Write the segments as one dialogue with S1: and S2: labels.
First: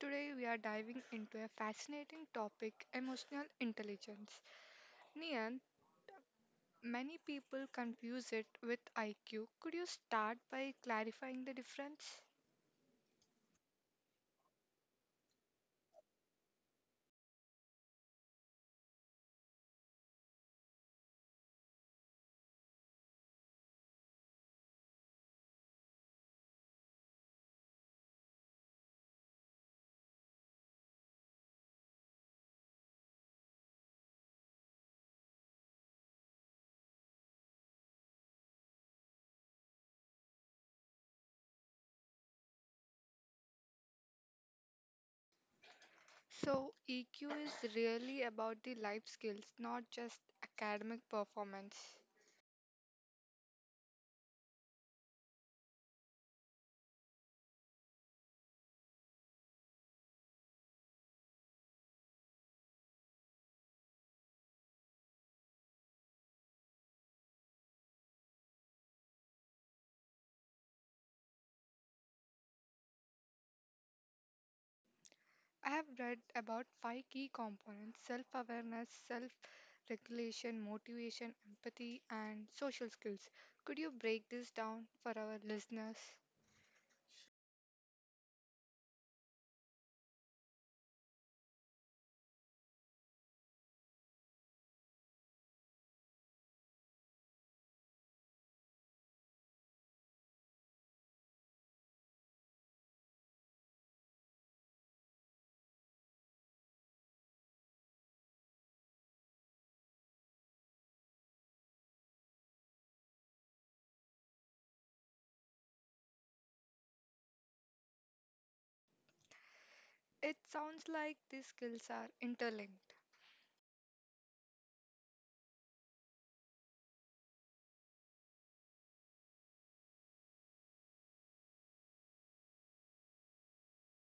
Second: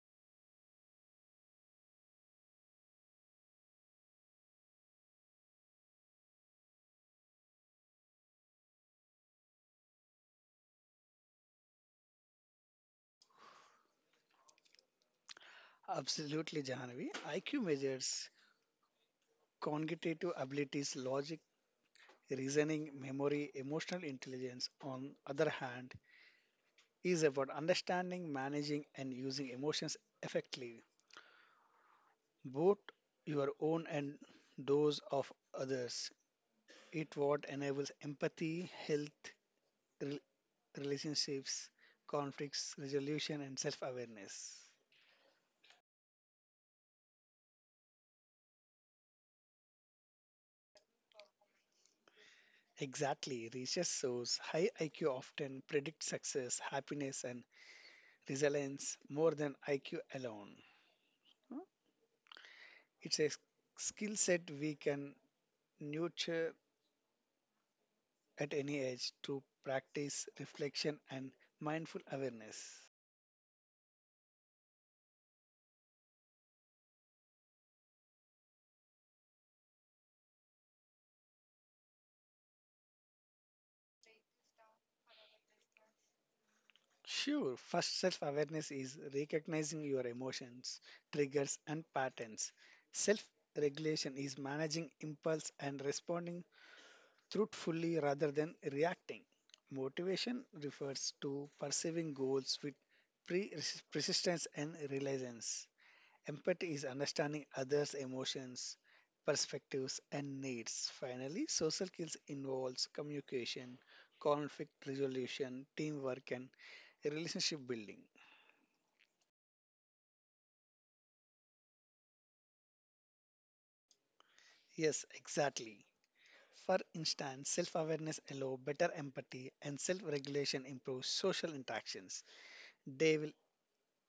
S1: Today we are diving into a fascinating topic emotional intelligence. Nian, many people confuse it with IQ. Could you start by clarifying the difference?
S2: Absolutely, Jahanvi. IQ measures cognitive abilities, logic, reasoning, memory, emotional intelligence. On other hand, is about understanding, managing, and using emotions effectively, both your own and those of others. It what enables empathy, health, rel- relationships, conflicts resolution, and self-awareness.
S1: So, EQ is really about the life skills, not just academic performance.
S2: Exactly. Research shows high IQ often predicts success, happiness, and resilience more than IQ alone. Huh? It's a skill set we can nurture at any age to practice reflection and mindful awareness.
S1: I have read about five key components self awareness, self regulation, motivation, empathy, and social skills. Could you break this down for our listeners?
S2: Sure, first self awareness is recognizing your emotions, triggers, and patterns. Self regulation is managing impulse and responding truthfully rather than reacting. Motivation refers to pursuing goals with pre- resistance and resilience. Empathy is understanding others' emotions, perspectives, and needs. Finally, social skills involves communication, conflict resolution, teamwork, and relationship building.
S1: It sounds like these skills are interlinked.
S2: Yes, exactly. For instance, self awareness allows better empathy, and self regulation improves social interactions. They will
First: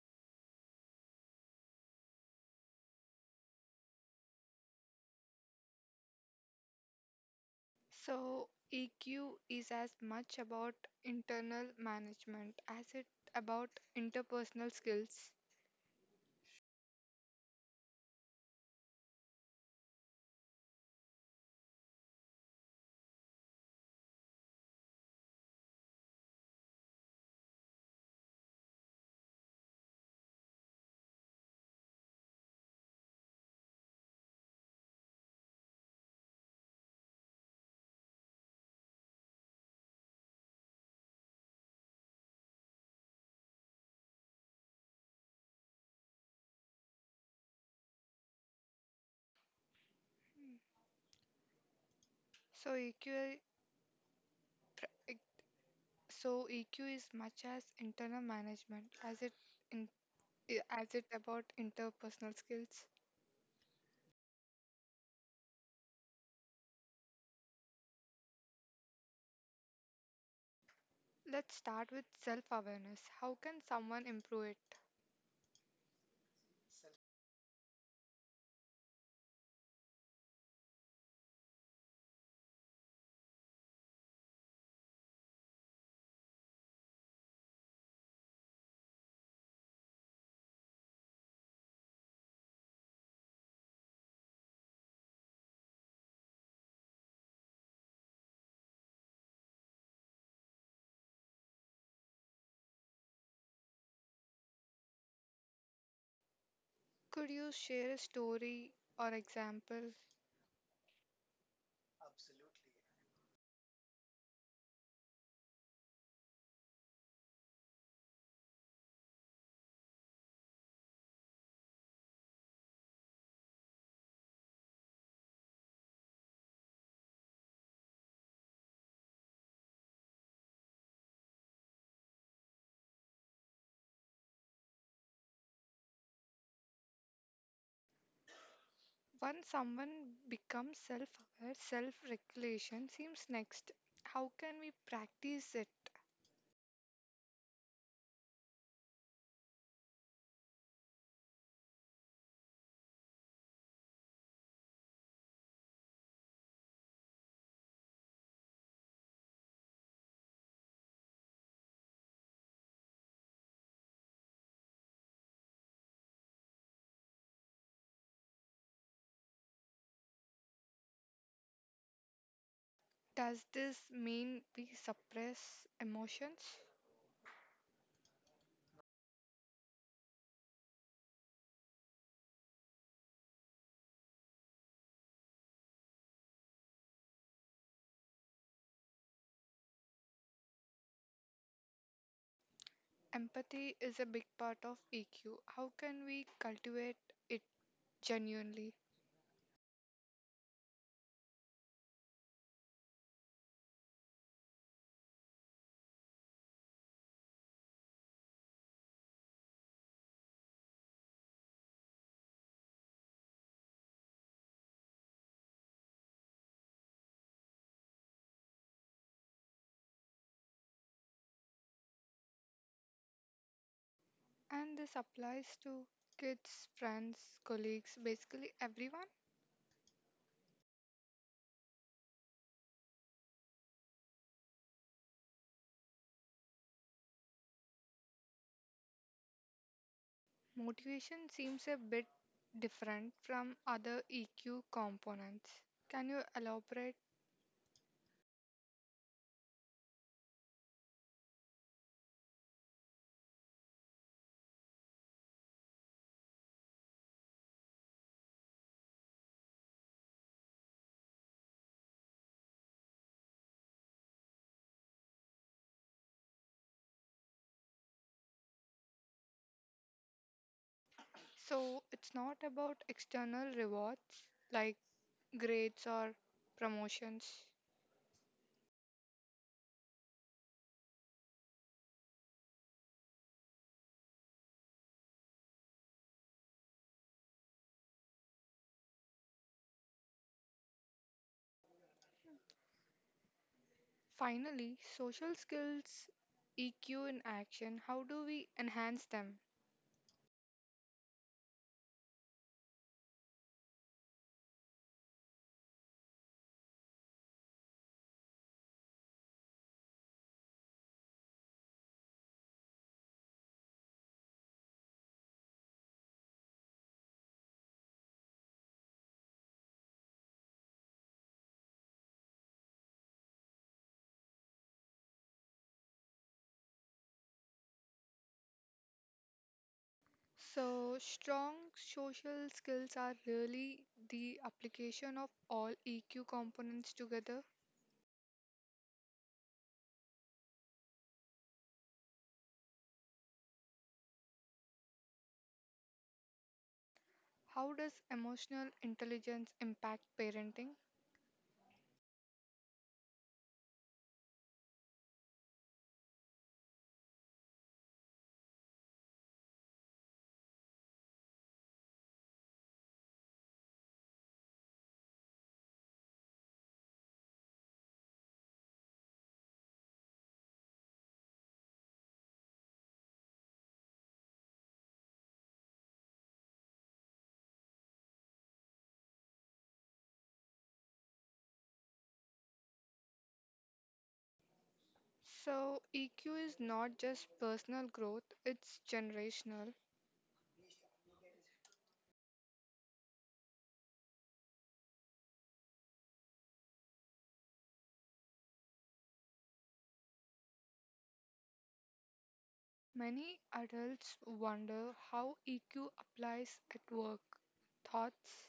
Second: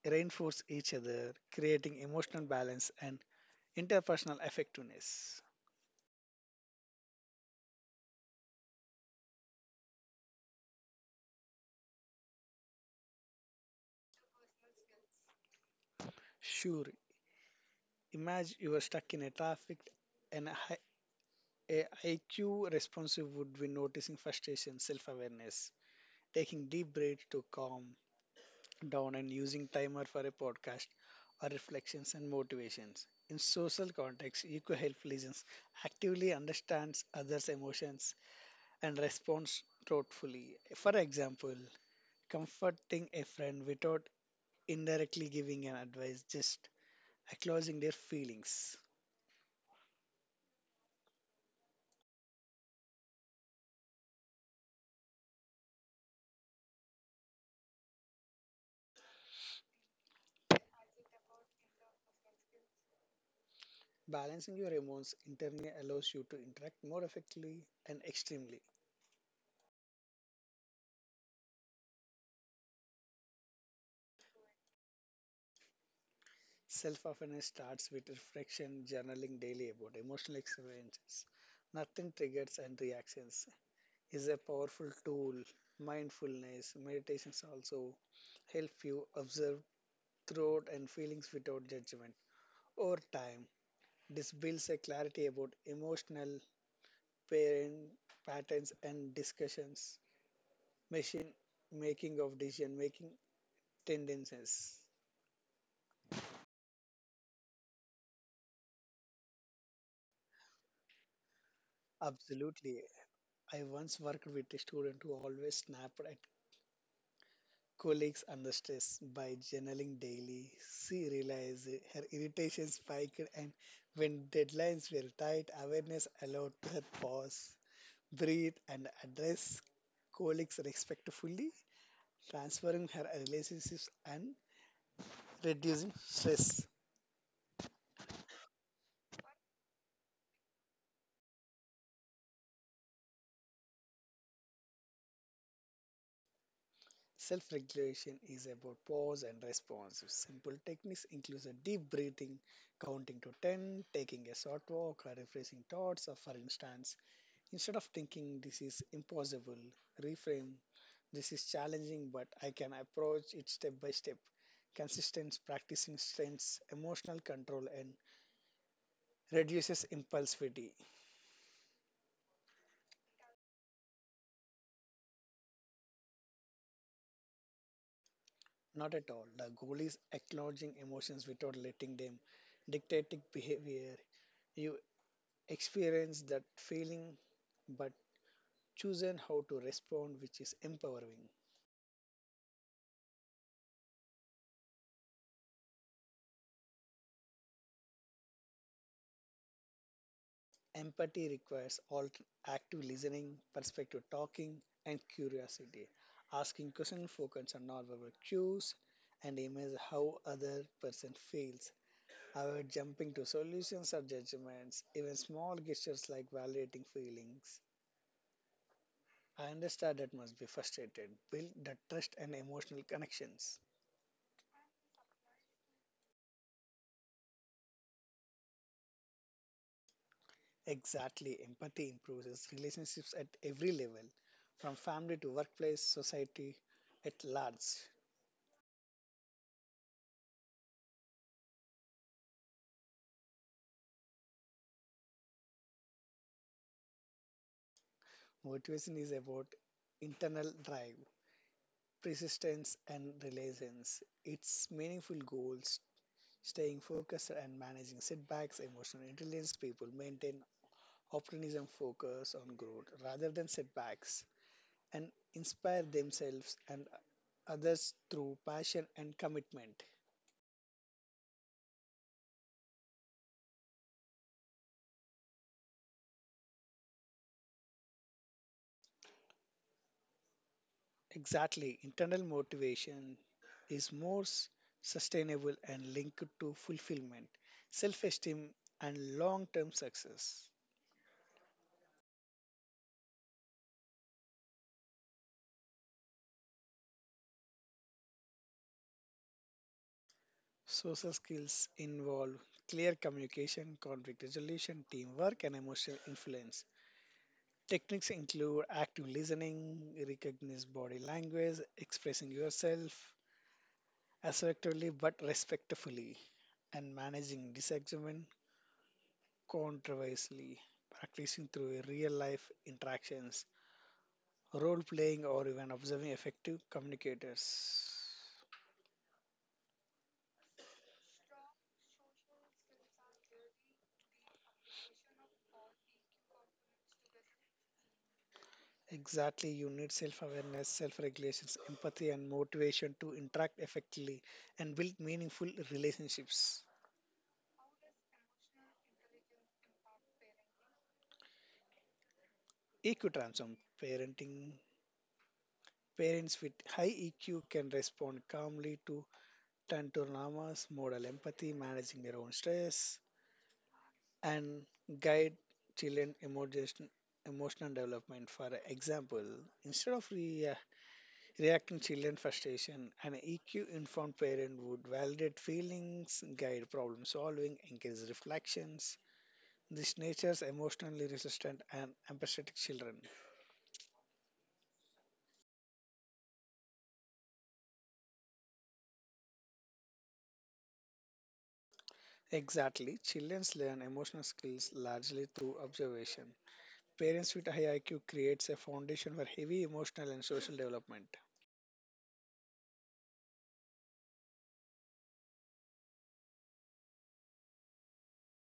S2: reinforce each other, creating emotional balance and interpersonal effectiveness.
S1: So, EQ is as much about internal management as it about interpersonal skills.
S2: Sure, imagine you are stuck in a traffic and AIQ responsive would be noticing frustration, self awareness, taking deep breaths to calm down, and using timer for a podcast or reflections and motivations. In social context, EQ help listens actively understands others' emotions and responds thoughtfully. For example, comforting a friend without indirectly giving an advice, just acknowledging their feelings.
S1: Hmm. So EQ, pr- e- so EQ is much as internal management as it in, as it about interpersonal skills.
S2: Balancing your emotions internally allows you to interact more effectively and extremely.
S1: Let's start with self-awareness. How can someone improve it?
S2: Self awareness starts with reflection, journaling daily about emotional experiences. Nothing triggers and reactions is a powerful tool. Mindfulness, meditations also help you observe thought and feelings without judgment. Over time, this builds a clarity about emotional parent patterns and discussions, machine making of decision making tendencies.
S1: Could you share a story or example?
S2: Absolutely. I once worked with a student who always snapped at colleagues under stress by journaling daily. She realized her irritation spiked, and when deadlines were tight, awareness allowed her pause, breathe, and address colleagues respectfully, transferring her relationships and reducing stress.
S1: When someone becomes self aware, self regulation seems next. How can we practice it?
S2: Self regulation is about pause and response. Simple techniques include a deep breathing, counting to 10, taking a short walk, or refreshing thoughts, or for instance, instead of thinking this is impossible, reframe this is challenging, but I can approach it step by step. Consistent practicing strengths, emotional control, and reduces impulsivity.
S1: Does this mean we suppress emotions?
S2: Not at all. The goal is acknowledging emotions without letting them dictate behavior. You experience that feeling, but choosing how to respond, which is empowering.
S1: Empathy is a big part of EQ. How can we cultivate it genuinely?
S2: Empathy requires active listening, perspective talking, and curiosity. Asking questions focus on nonverbal cues and image how other person feels. Avoid jumping to solutions or judgments, even small gestures like validating feelings. I understand that must be frustrated. Build the trust and emotional connections.
S1: And this applies to kids, friends, colleagues, basically everyone.
S2: Exactly, empathy improves relationships at every level, from family to workplace, society at large.
S1: Motivation seems a bit different from other EQ components. Can you elaborate?
S2: Motivation is about internal drive, persistence, and resilience. It's meaningful goals, staying focused, and managing setbacks. Emotional intelligence people maintain optimism, focus on growth rather than setbacks, and inspire themselves and others through passion and commitment.
S1: So, it's not about external rewards like grades or promotions.
S2: Exactly, internal motivation is more sustainable and linked to fulfillment, self esteem, and long term success.
S1: Finally, social skills, EQ in action, how do we enhance them?
S2: Social skills involve clear communication, conflict resolution, teamwork, and emotional influence. Techniques include active listening, recognize body language, expressing yourself assertively but respectfully, and managing disagreement controversially, practicing through real life interactions, role playing, or even observing effective communicators.
S1: So, strong social skills are really the application of all EQ components together.
S2: Exactly, you need self awareness, self regulations, empathy, and motivation to interact effectively and build meaningful relationships.
S1: How does emotional intelligence impact parenting?
S2: EQ transform parenting. Parents with high EQ can respond calmly to tantrums, model empathy, managing their own stress, and guide children emotional development. For example, instead Reacting children frustration, an EQ-informed parent would validate feelings, guide problem solving, encourage reflections. This natures emotionally resistant and empathetic children.
S1: So, EQ is not just personal growth, it's generational.
S2: Exactly, children learn emotional skills largely through observation. Parents with high IQ creates a foundation for heavy emotional and social development.
S1: Many adults wonder how EQ applies at work. Thoughts?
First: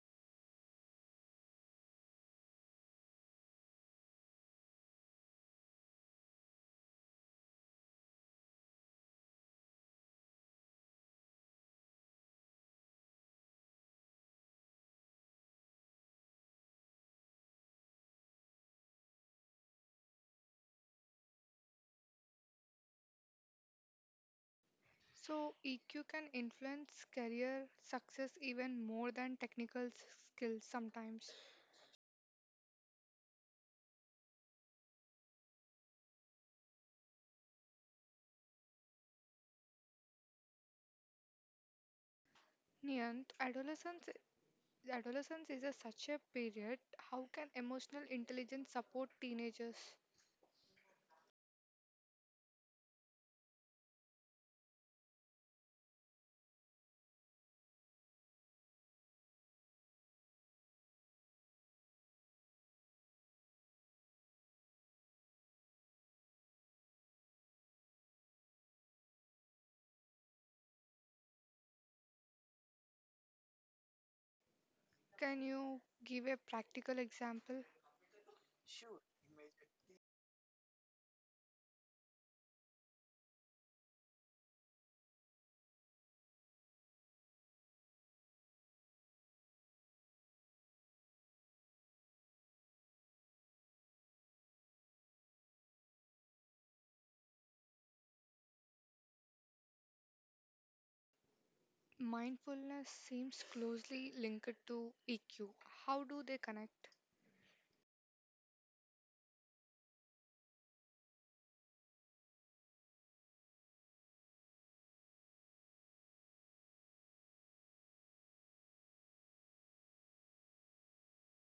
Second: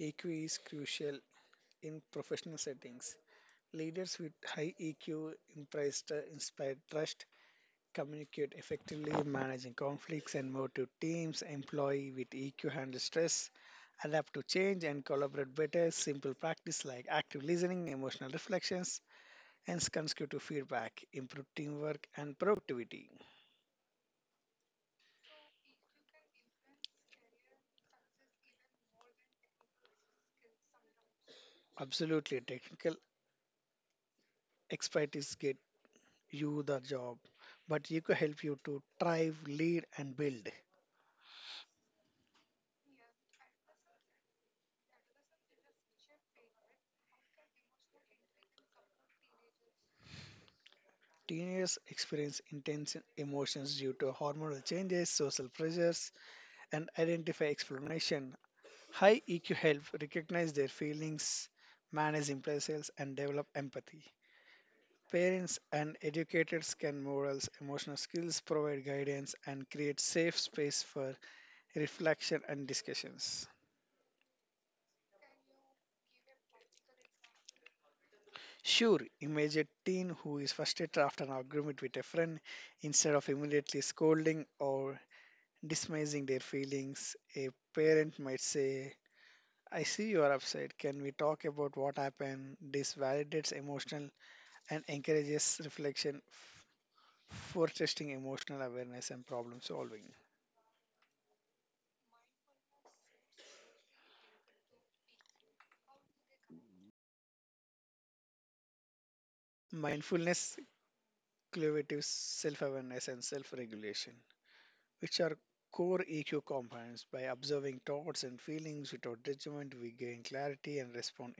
S2: EQ is crucial in professional settings. Leaders with high EQ impressed, inspire trust communicate effectively, managing conflicts, and motive teams, employee with EQ handle stress, adapt to change, and collaborate better. Simple practice like active listening, emotional reflections, and constructive feedback improve teamwork and productivity.
S1: So, EQ can influence career success even more than technical skills sometimes.
S2: Absolutely, technical expertise get you the job, but EQ help you to thrive, lead, and build.
S1: Niyant, adolescence is a such a period. How can emotional intelligence support teenagers?
S2: Teenagers experience intense emotions due to hormonal changes, social pressures, and identify explanation. High EQ help recognize their feelings, manage impulses, and develop empathy. Parents and educators can models emotional skills, provide guidance, and create safe space for reflection and discussions.
S1: Can you give a practical example?
S2: Sure, image a teen who is frustrated after an argument with a friend instead of immediately scolding or dismissing their feelings. A parent might say, I see you are upset. Can we talk about what happened? This validates emotional and encourages reflection for testing emotional awareness and problem solving.
S1: Mindfulness seems closely linked to EQ. How do they connect?
S2: Mindfulness, cultivates self awareness, and self regulation, which are core EQ components. By observing thoughts and feelings without judgment, we gain clarity and respond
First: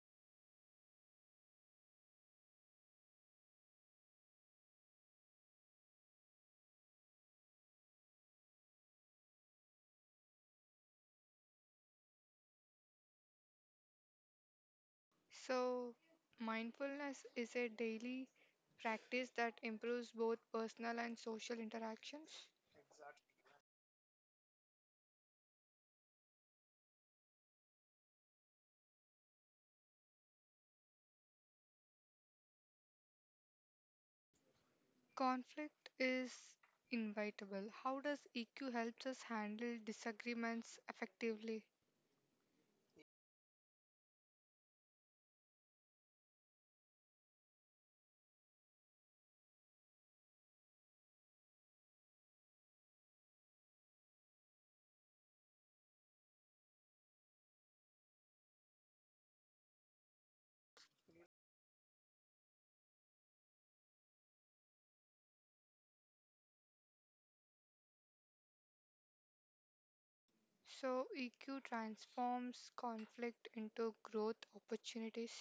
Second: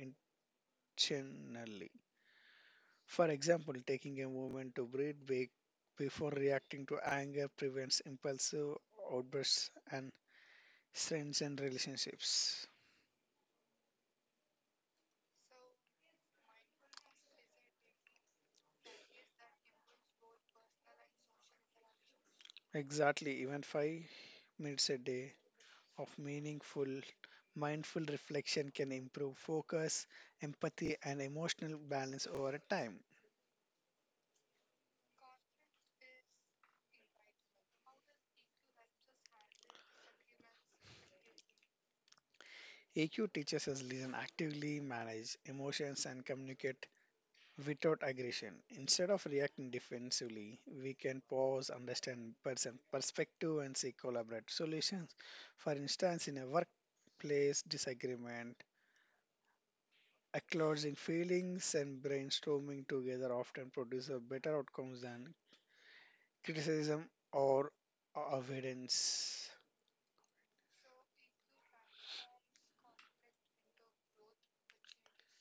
S2: intentionally. For example, taking a moment to breathe before reacting to anger prevents impulsive outbursts and strengthens relationships.
S1: So, mindfulness is a daily practice that improves both personal and social interactions.
S2: Exactly, even 5 minutes a day of meaningful, mindful reflection can improve focus, empathy, and emotional balance over time.
S1: Conflict is inevitable. How does EQ helps us handle disagreements effectively?
S2: EQ teaches us listen actively, manage emotions, and communicate without aggression. Instead of reacting defensively, we can pause, understand person perspective, and seek collaborative solutions. For instance, in a workplace disagreement, acknowledging feelings and brainstorming together often produce a better outcomes than criticism, or avoidance.
S1: So, EQ transforms conflict into growth opportunities.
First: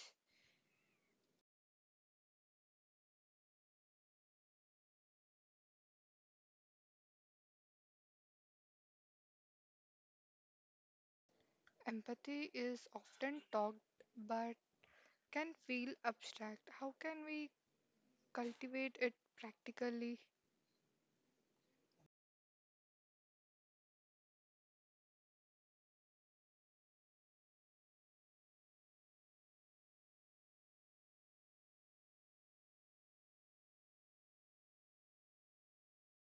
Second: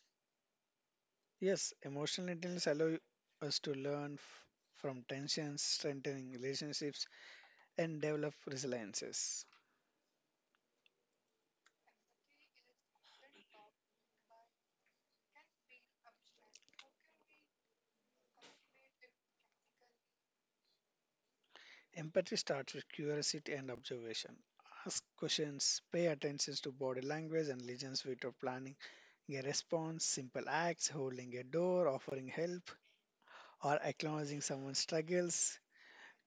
S2: Yes, emotional intelligence allows us to learn from tensions, strengthening relationships, and develop resiliences.
S1: Empathy is often talked but can feel abstract. How can we cultivate it practically.
S2: Empathy starts with curiosity and observation. Ask questions, pay attention to body language and listens without planning a response, simple acts, holding a door, offering help, or acknowledging someone's struggles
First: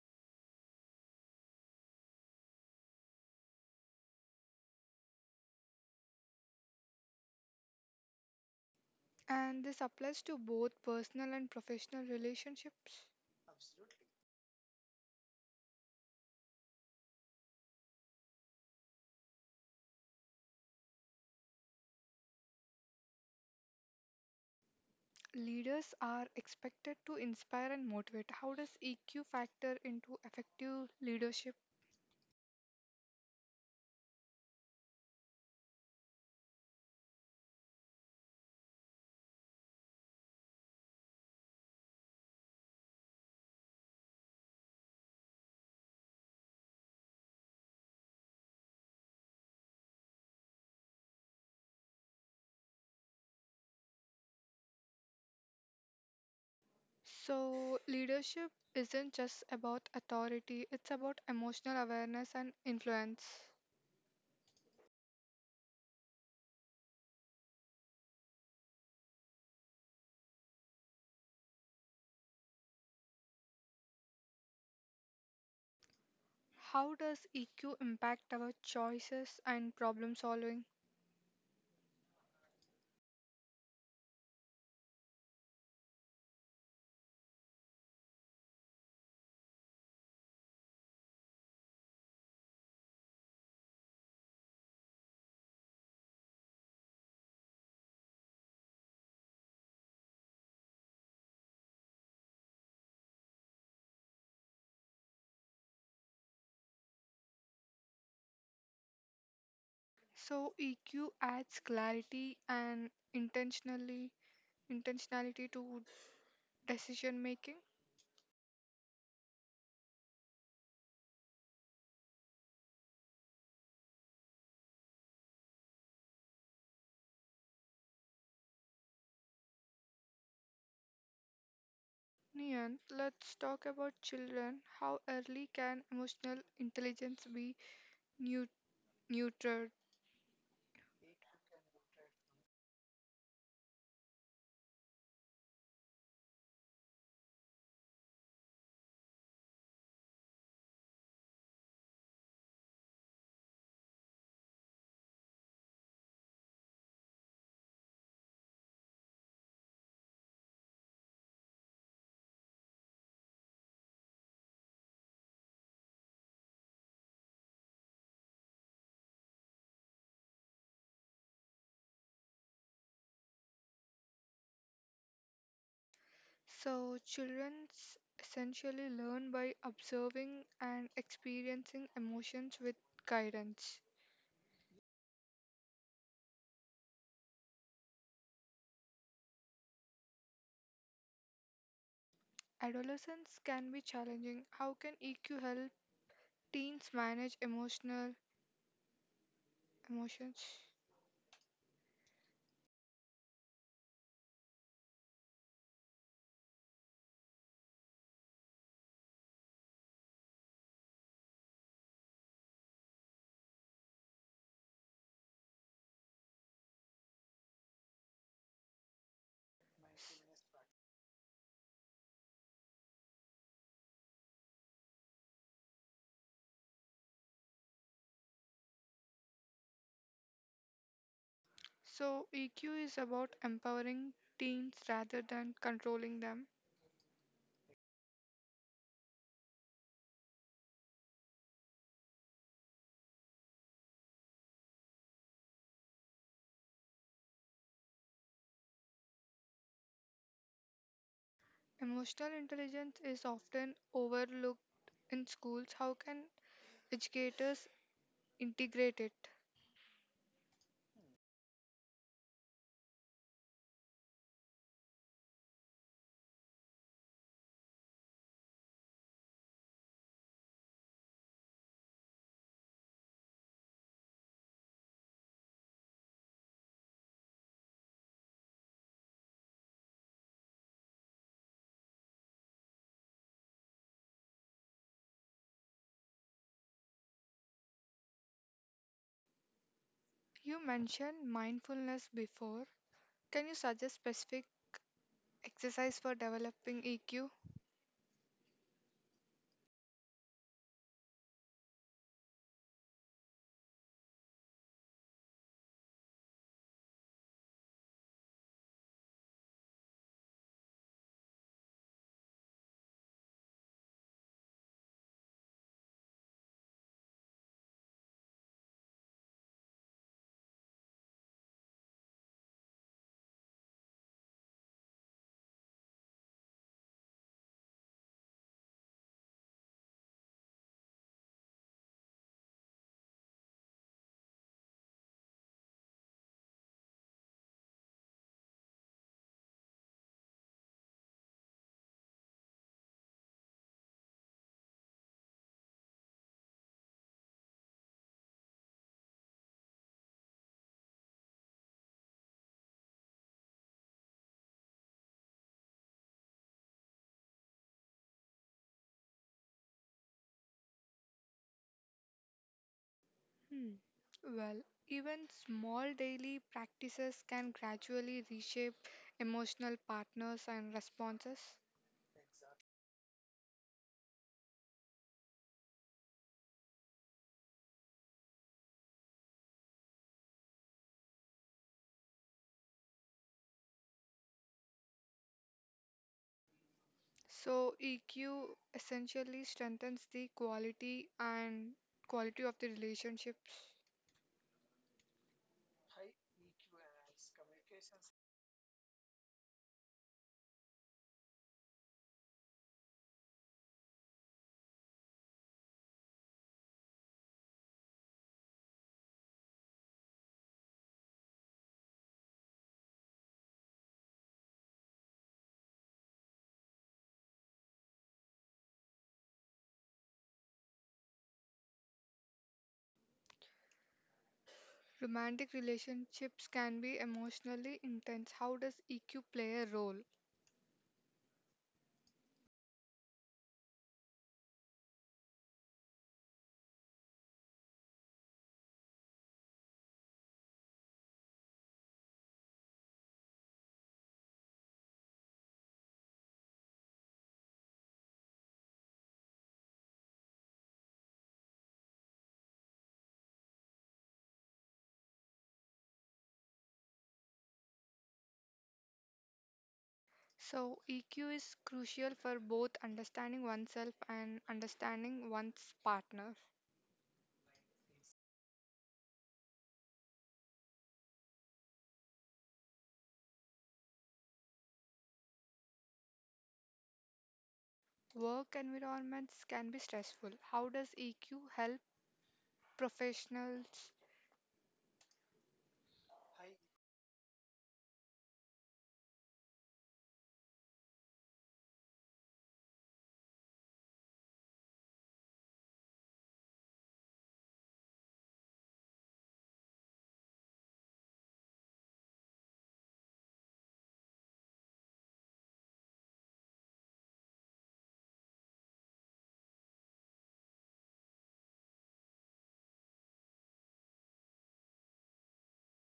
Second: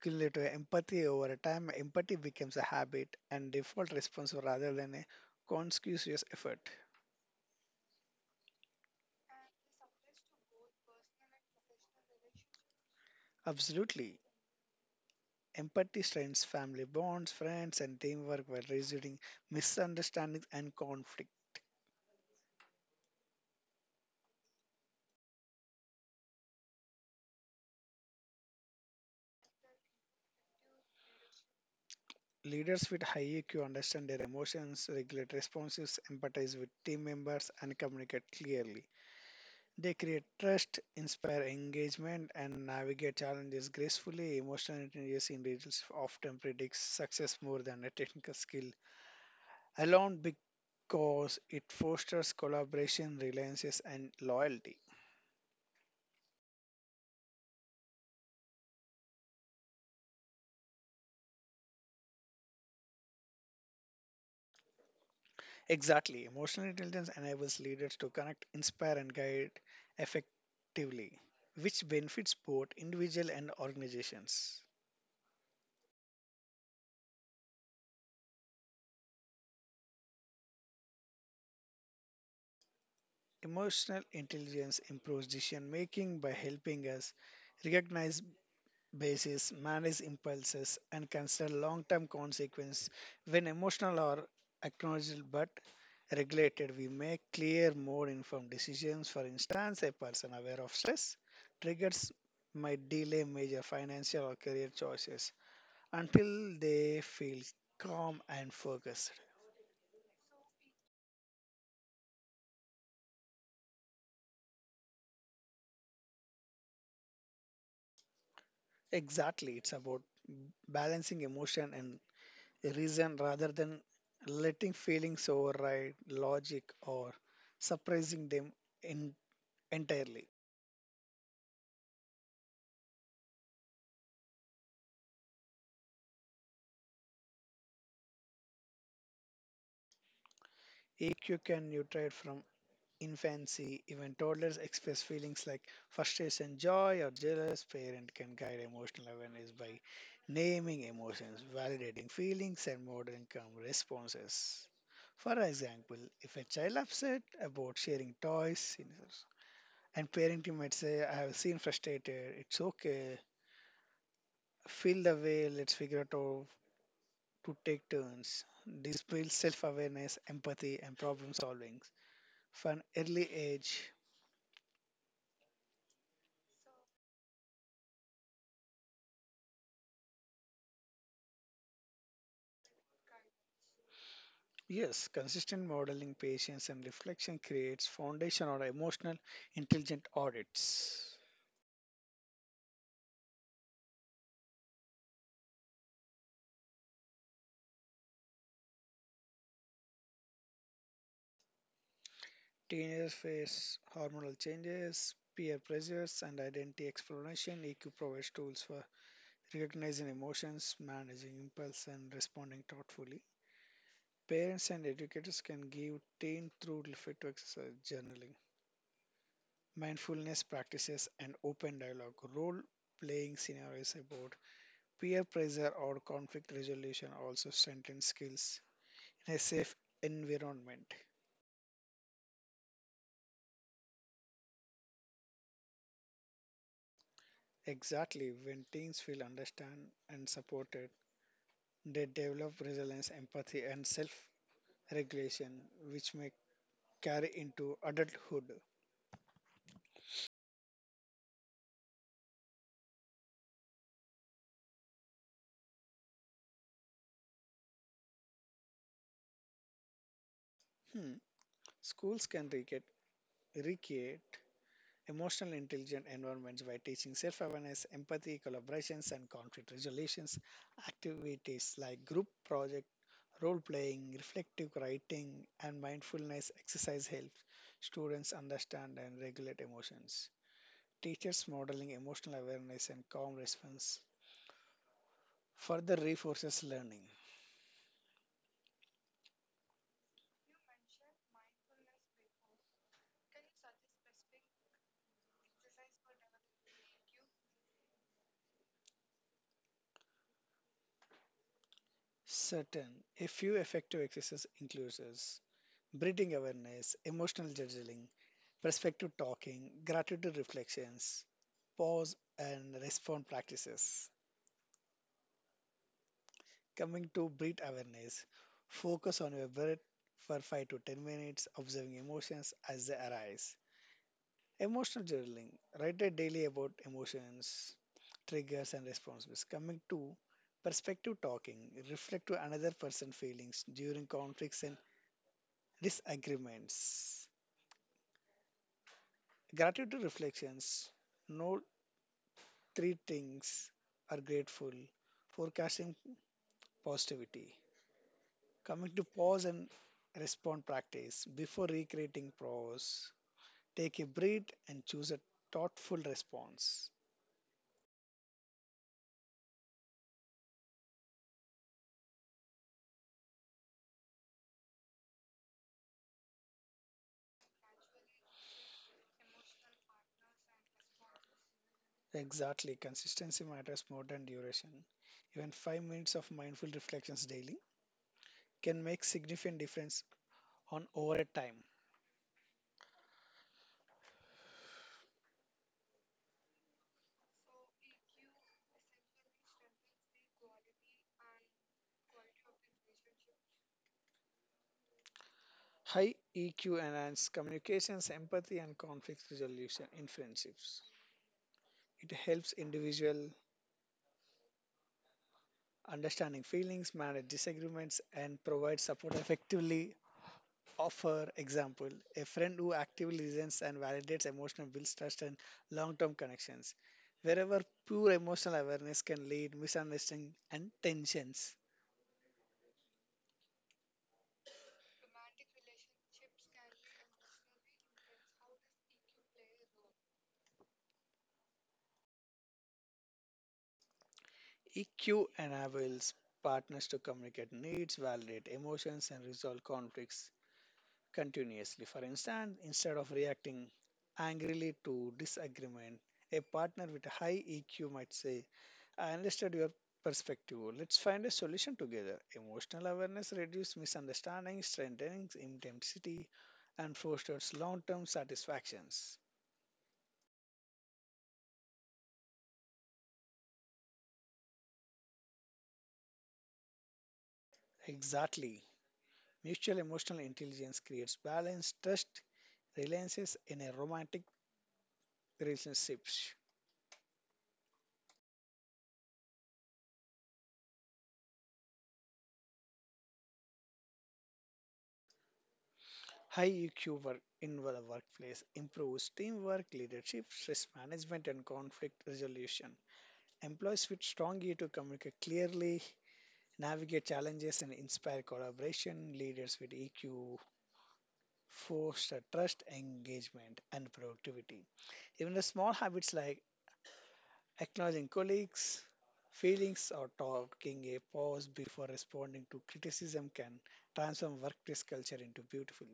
S2: skill to empathy over time, empathy becomes a habit and default response rather than a conscious effort.
S1: And this applies to both personal and professional relationships.
S2: Absolutely. Empathy strengthens family bonds, friends, and teamwork while reducing misunderstandings and conflict.
S1: Leaders are expected to inspire and motivate. How does EQ factor into effective leadership?
S2: Leaders with high EQ understand their emotions, regulate responses, empathize with team members, and communicate clearly. They create trust, inspire engagement, and navigate challenges gracefully. Emotional intelligence individuals often predicts success more than a technical skill alone because it fosters collaboration, reliance, and loyalty.
S1: So, leadership isn't just about authority, it's about emotional awareness and influence.
S2: Exactly. Emotional intelligence enables leaders to connect, inspire, and guide effectively, which benefits both individual and organizations.
S1: How does EQ impact our choices and problem solving?
S2: Emotional intelligence improves decision making by helping us recognize basis, manage impulses, and consider long term consequences. When emotional are acknowledged but regulated, we make clear, more informed decisions. For instance, a person aware of stress triggers might delay major financial or career choices until they feel calm and focused.
S1: So EQ adds clarity and intentionally intentionality to decision making.
S2: Exactly, it's about balancing emotion and reason rather than letting feelings override logic or suppressing them in, entirely.
S1: Nian, let's talk about children. How early can emotional intelligence be neu- neutered?
S2: EQ can nutrate from infancy. Even toddlers express feelings like frustration, joy, or jealous. Parent can guide emotional awareness by naming emotions, validating feelings, and modeling calm responses. For example, if a child upset about sharing toys, and parenting might say, I have seen frustrated, it's okay, feel the way, let's figure it out to take turns. This builds self awareness, empathy, and problem solving. From an early age,
S1: So, children essentially learn by observing and experiencing emotions with guidance.
S2: yes, consistent modeling, patience, and reflection creates foundation or emotional intelligent audits.
S1: Adolescence can be challenging. How can EQ help teens manage emotional emotions?
S2: Teenagers face hormonal changes, peer pressures, and identity exploration. EQ provides tools for recognizing emotions, managing impulse, and responding thoughtfully. Parents and educators can give teen through reflective exercise journaling, mindfulness practices, and open dialogue. Role playing scenarios about peer pressure or conflict resolution also strengthen skills in a safe environment.
S1: So, EQ is about empowering teens rather than controlling them.
S2: Exactly, when teens feel understood and supported, they develop resilience, empathy, and self regulation, which may carry into adulthood.
S1: Emotional intelligence is often overlooked in schools. How can educators integrate it?
S2: Hmm. Schools can recreate emotional intelligent environments by teaching self-awareness, empathy, collaborations, and conflict resolutions. Activities like group project, role-playing, reflective writing, and mindfulness exercise help students understand and regulate emotions. Teachers modeling emotional awareness and calm response further reinforces learning.
S1: You mentioned mindfulness before. Can you suggest specific exercise for developing EQ?
S2: Certain, a few effective exercises includes breathing awareness, emotional journaling, perspective talking, gratitude reflections, pause and respond practices. Coming to breath awareness, focus on your breath for 5 to 10 minutes, observing emotions as they arise. Emotional journaling, write a daily about emotions, triggers, and responses. Coming to perspective talking, reflect to another person's feelings during conflicts and disagreements. Gratitude reflections, note three things are grateful forecasting positivity, coming to pause and respond practice before recreating pause. Take a breath and choose a thoughtful response.
S1: Hmm. Well, even small daily practices can gradually reshape emotional partners and responses.
S2: Exactly, consistency matters more than duration. Even 5 minutes of mindful reflections daily can make significant difference on over a time.
S1: So EQ essentially strengthens the quality and quality of the relationship.
S2: High EQ enhance communications, empathy, and conflict resolution in friendships. It helps individual understanding feelings, manage disagreements, and provide support effectively. Offer example a friend who actively listens and validates emotional builds trust and long term connections. Wherever pure emotional awareness can lead misunderstanding and tensions.
S1: Romantic relationships can be emotionally intense. How does EQ play a role?
S2: EQ enables partners to communicate needs, validate emotions, and resolve conflicts continuously. For instance, instead of reacting angrily to disagreement, a partner with a high EQ might say, I understood your perspective. Let's find a solution together. Emotional awareness reduces misunderstanding, strengthens intensity, and fosters long term satisfactions.
S1: So, EQ is crucial for both understanding oneself and understanding one's partner.
S2: Exactly. Mutual emotional intelligence creates balance, trust, reliances in a romantic relationship.
S1: Work environments can be stressful. How does EQ help professionals?
S2: High EQ work in the workplace improves teamwork, leadership, stress management, and conflict resolution. Employees with strong EQ communicate clearly, navigate challenges, and inspire collaboration. Leaders with EQ foster trust, engagement, and productivity. Even the small habits like acknowledging colleagues, feelings, or talking a pause before responding to criticism can transform workplace culture into beautiful.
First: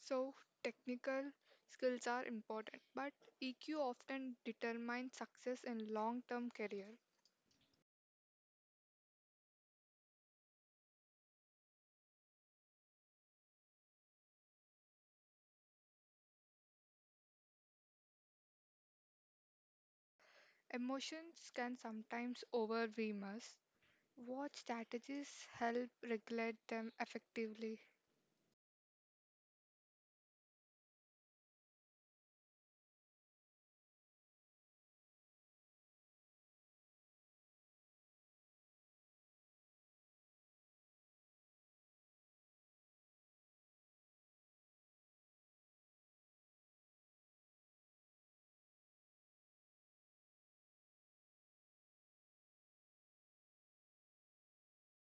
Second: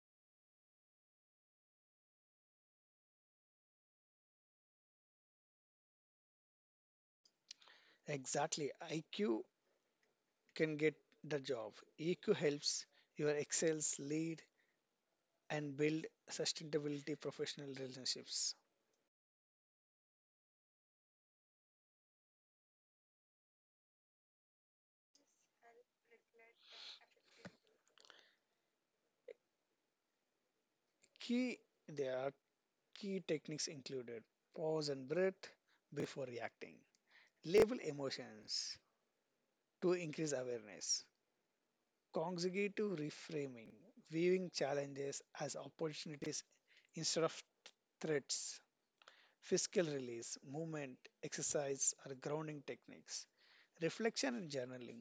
S1: So, technical skills are important, but EQ often determines success in long term career.
S2: Exactly. IQ can get the job. EQ helps your excels lead and build sustainability professional relationships.
S1: Emotions can sometimes overwhelm us. What strategies help regulate them effectively?
S2: Key there are key techniques included pause and breath before reacting. Label emotions to increase awareness. Consecutive reframing, viewing challenges as opportunities instead of threats. Fiscal release, movement, exercise, or grounding techniques. Reflection and journaling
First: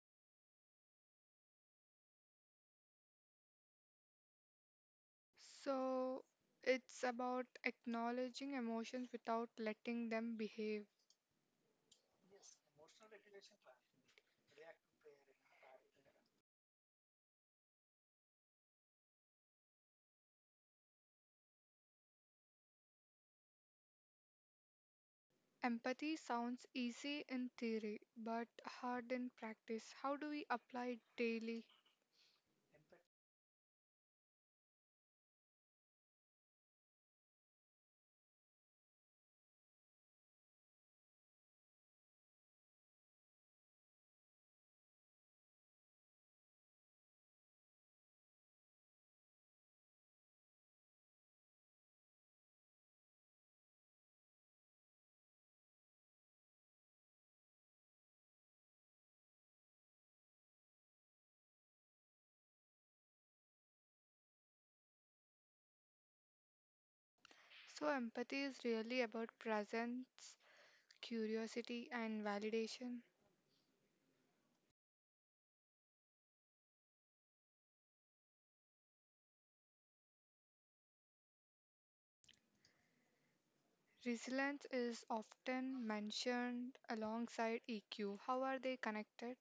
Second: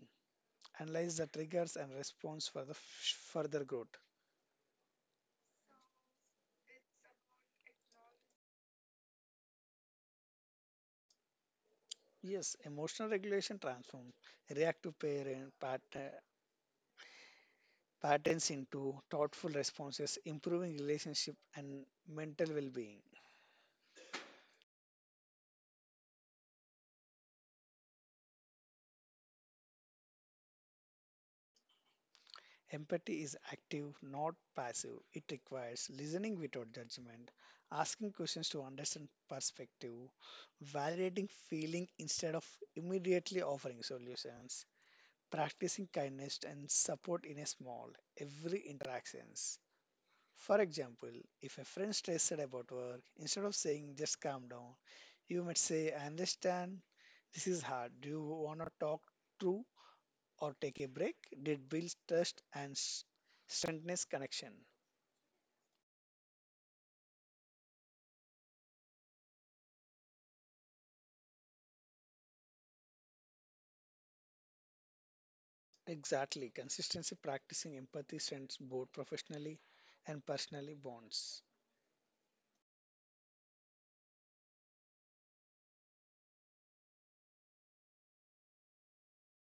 S2: analyze the triggers and response for further growth.
S1: So, it's about acknowledging emotions without letting them behave.
S2: Yes, emotional regulation transforms reactive patterns into thoughtful responses, improving relationship and mental well-being.
S1: Empathy sounds easy in theory, but hard in practice. How do we apply it daily?
S2: Empathy is active, not passive. It requires listening without judgment, asking questions to understand perspective, validating feeling instead of immediately offering solutions, practicing kindness and support in a small every interactions. For example, if a friend stressed about work, instead of saying just calm down, you might say, I understand this is hard. Do you want to talk through or take a break? Did build trust and strengthens connection.
S1: So, empathy is really about presence, curiosity, and validation.
S2: Exactly. Consistency practicing empathy strengthens both professionally and personally bonds.
S1: Resilience is often mentioned alongside EQ. How are they connected?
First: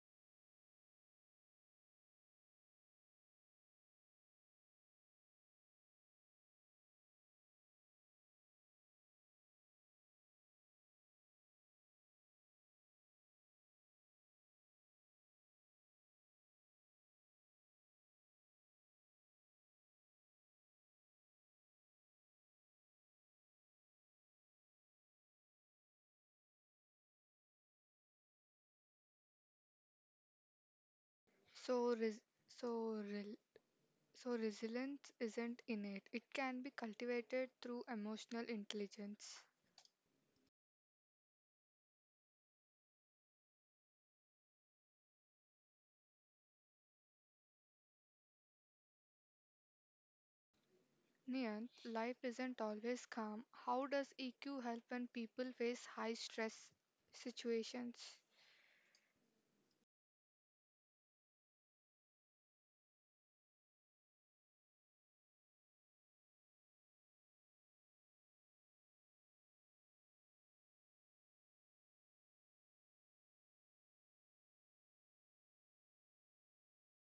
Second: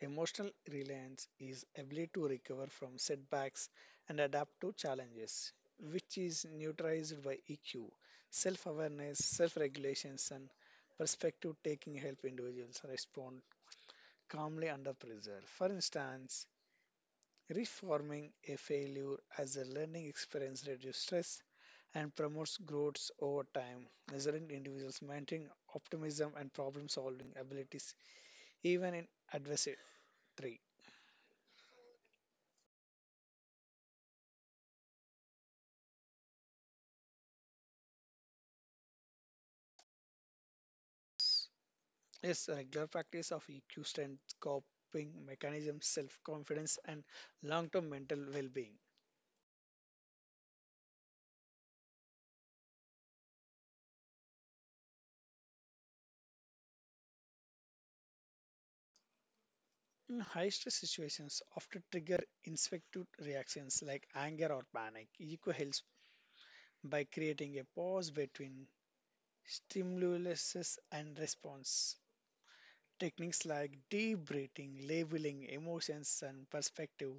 S2: Emotional reliance is ability to recover from setbacks and adapt to challenges, which is neutralized by EQ, self-awareness, self-regulations, and perspective taking help individuals respond calmly under pressure. For instance, reforming a failure as a learning experience reduces stress and promotes growth over time, resilient individuals maintain optimism and problem-solving abilities even in adversity.
S1: So, res- so rel So, resilience isn't innate, it can be cultivated through emotional intelligence.
S2: Yes, regular practice of EQ strength, coping mechanisms, self confidence, and long term mental well being.
S1: Niyant, life isn't always calm. How does EQ help when people face high stress situations?
S2: In high stress situations, often trigger instinctive reactions like anger or panic. EQ helps by creating a pause between stimulus and response. Techniques like deep breathing, labeling emotions, and perspective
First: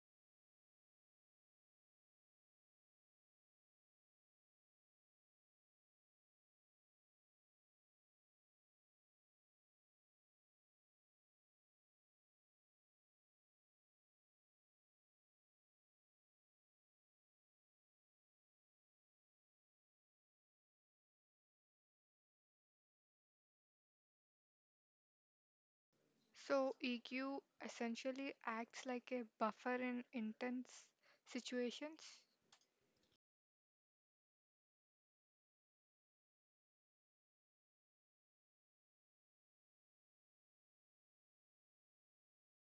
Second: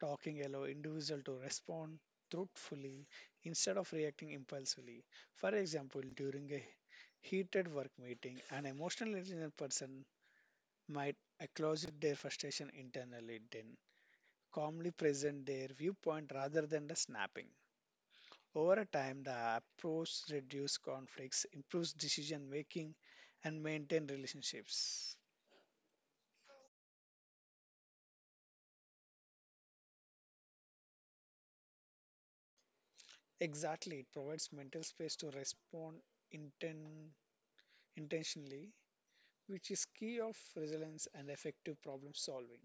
S2: talking allow individual to respond truthfully instead of reacting impulsively. For example, during a heated work meeting, an emotionally intelligent person might acknowledge their frustration internally, then calmly present their viewpoint rather than the snapping. Over a time, the approach reduces conflicts, improves decision making, and maintain relationships.
S1: So, EQ essentially acts like a buffer in intense situations.
S2: Exactly, it provides mental space to respond inten- intentionally, which is key of resilience and effective problem solving.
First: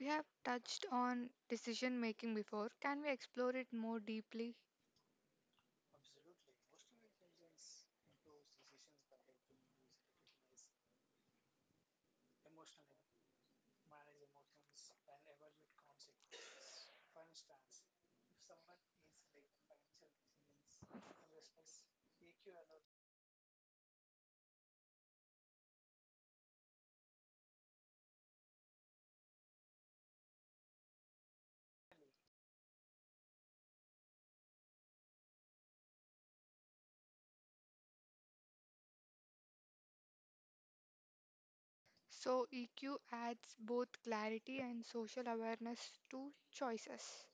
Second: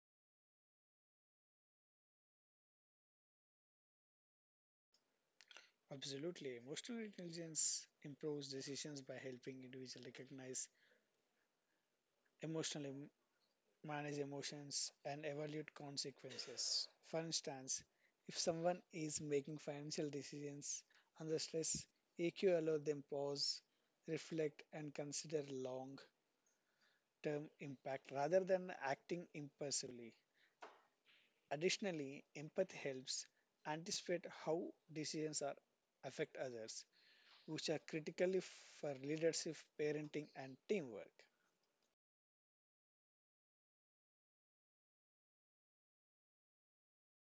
S1: We have touched on decision making before. Can we explore it more deeply?
S2: Absolutely. Emotional intelligence improves decisions by helping individuals recognize emotional em- manage emotions and evaluate consequences. For instance, if someone is making financial decisions under stress, EQ allows them pause, reflect and consider long term impact rather than acting impulsively. Additionally, empathy helps anticipate how decisions are affect others, which are critically for leadership, parenting, and teamwork.
S1: So, EQ adds both clarity and social awareness to choices.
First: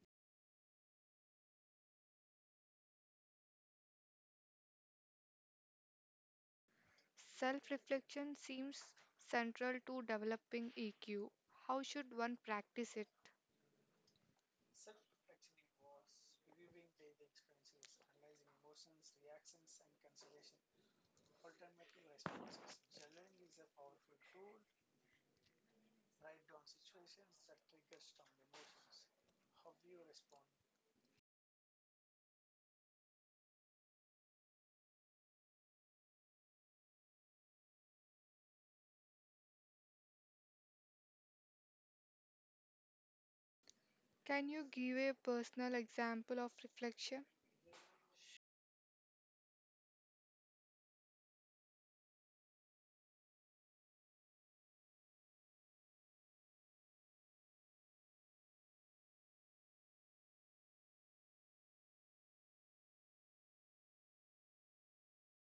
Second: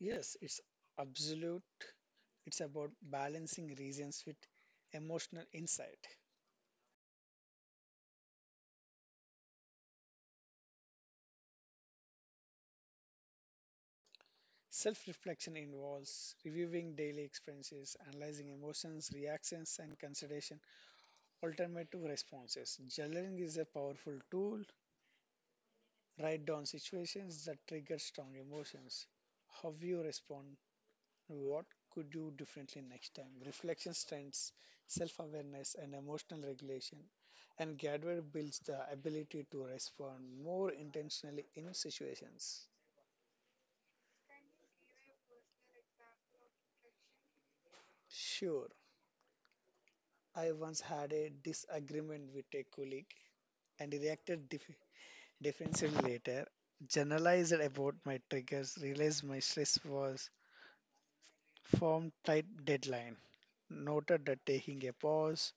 S2: Yes, it's absolute. It's about balancing reasons with emotional insight.
S1: Self reflection seems central to developing EQ. How should one practice it?
S2: Self reflection involves reviewing daily experiences, analyzing emotions, reactions, and consideration alternative responses. Journaling is a powerful tool. Write down situations that trigger strong emotions. How you respond, what could you differently next time? Reflection strengthens self awareness and emotional regulation, and Gadware builds the ability to respond more intentionally in situations.
S1: Can you give a personal example of reflection?
S2: Sure, I once had a disagreement with a colleague and defensively later. Generalized about my triggers, realized my stress was from tight deadline. Noted that taking a pause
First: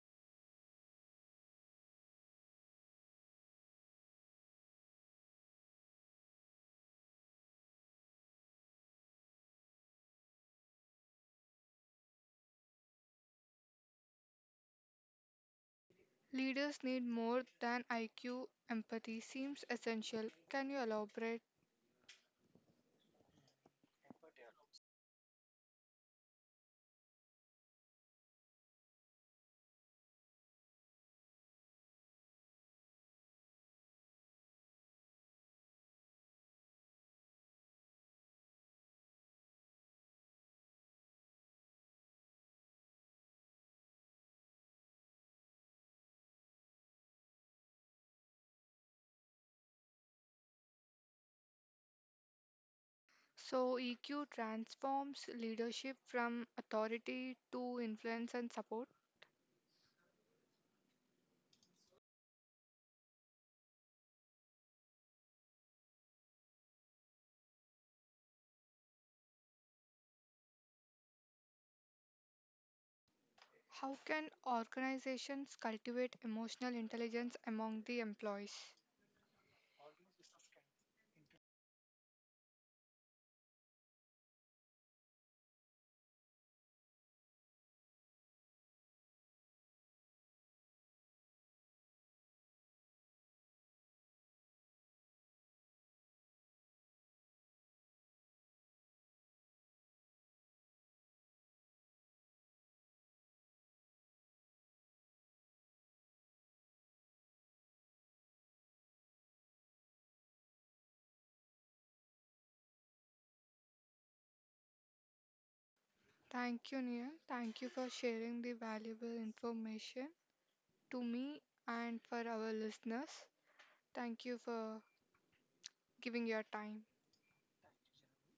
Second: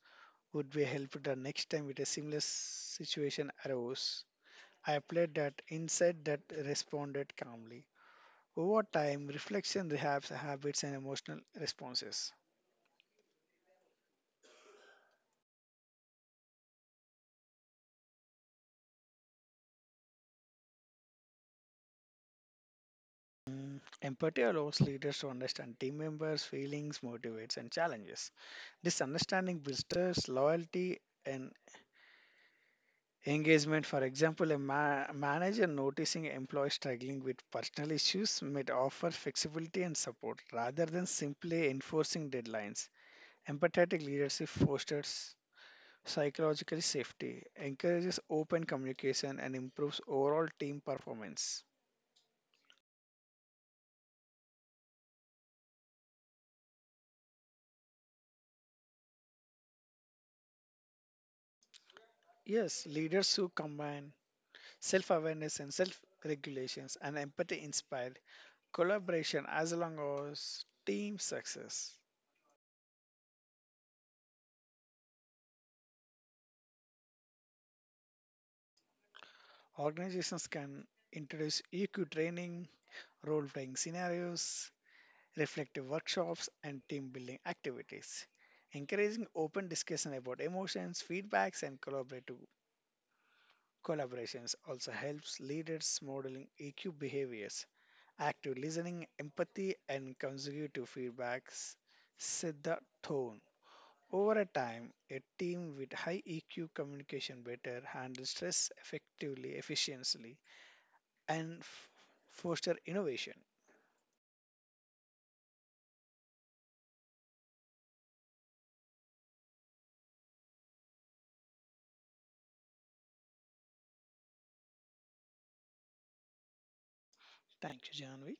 S2: would be helpful the next time with a similar situation arose. I applied that insight that responded calmly. Over time, reflection rehab habits and emotional responses.
S1: Leaders need more than IQ. Empathy seems essential. Can you elaborate?
S2: Empathy allows leaders to understand team members' feelings, motivates, and challenges. This understanding builds trust, loyalty, and engagement. For example, a manager noticing employees struggling with personal issues might offer flexibility and support rather than simply enforcing deadlines. Empathetic leadership fosters psychological safety, encourages open communication, and improves overall team performance.
S1: So, EQ transforms leadership from authority to influence and support.
S2: Yes, leaders who combine self awareness and self regulations and empathy inspire collaboration as long as team success.
S1: How can organizations cultivate emotional intelligence among the employees?
S2: Organizations can introduce EQ training, role playing scenarios, reflective workshops, and team building activities, encouraging open discussion about emotions, feedbacks, and collaborative collaborations also helps leaders modeling EQ behaviors, active listening, empathy, and consecutive feedbacks set the tone. Over a time, a team with high EQ communication better handles stress effectively, efficiently, and foster innovation.
S1: Thank you, Neil. Thank you for sharing the valuable information. To me and for our listeners. Thank you for giving your time.
S2: Thank you, Janvi.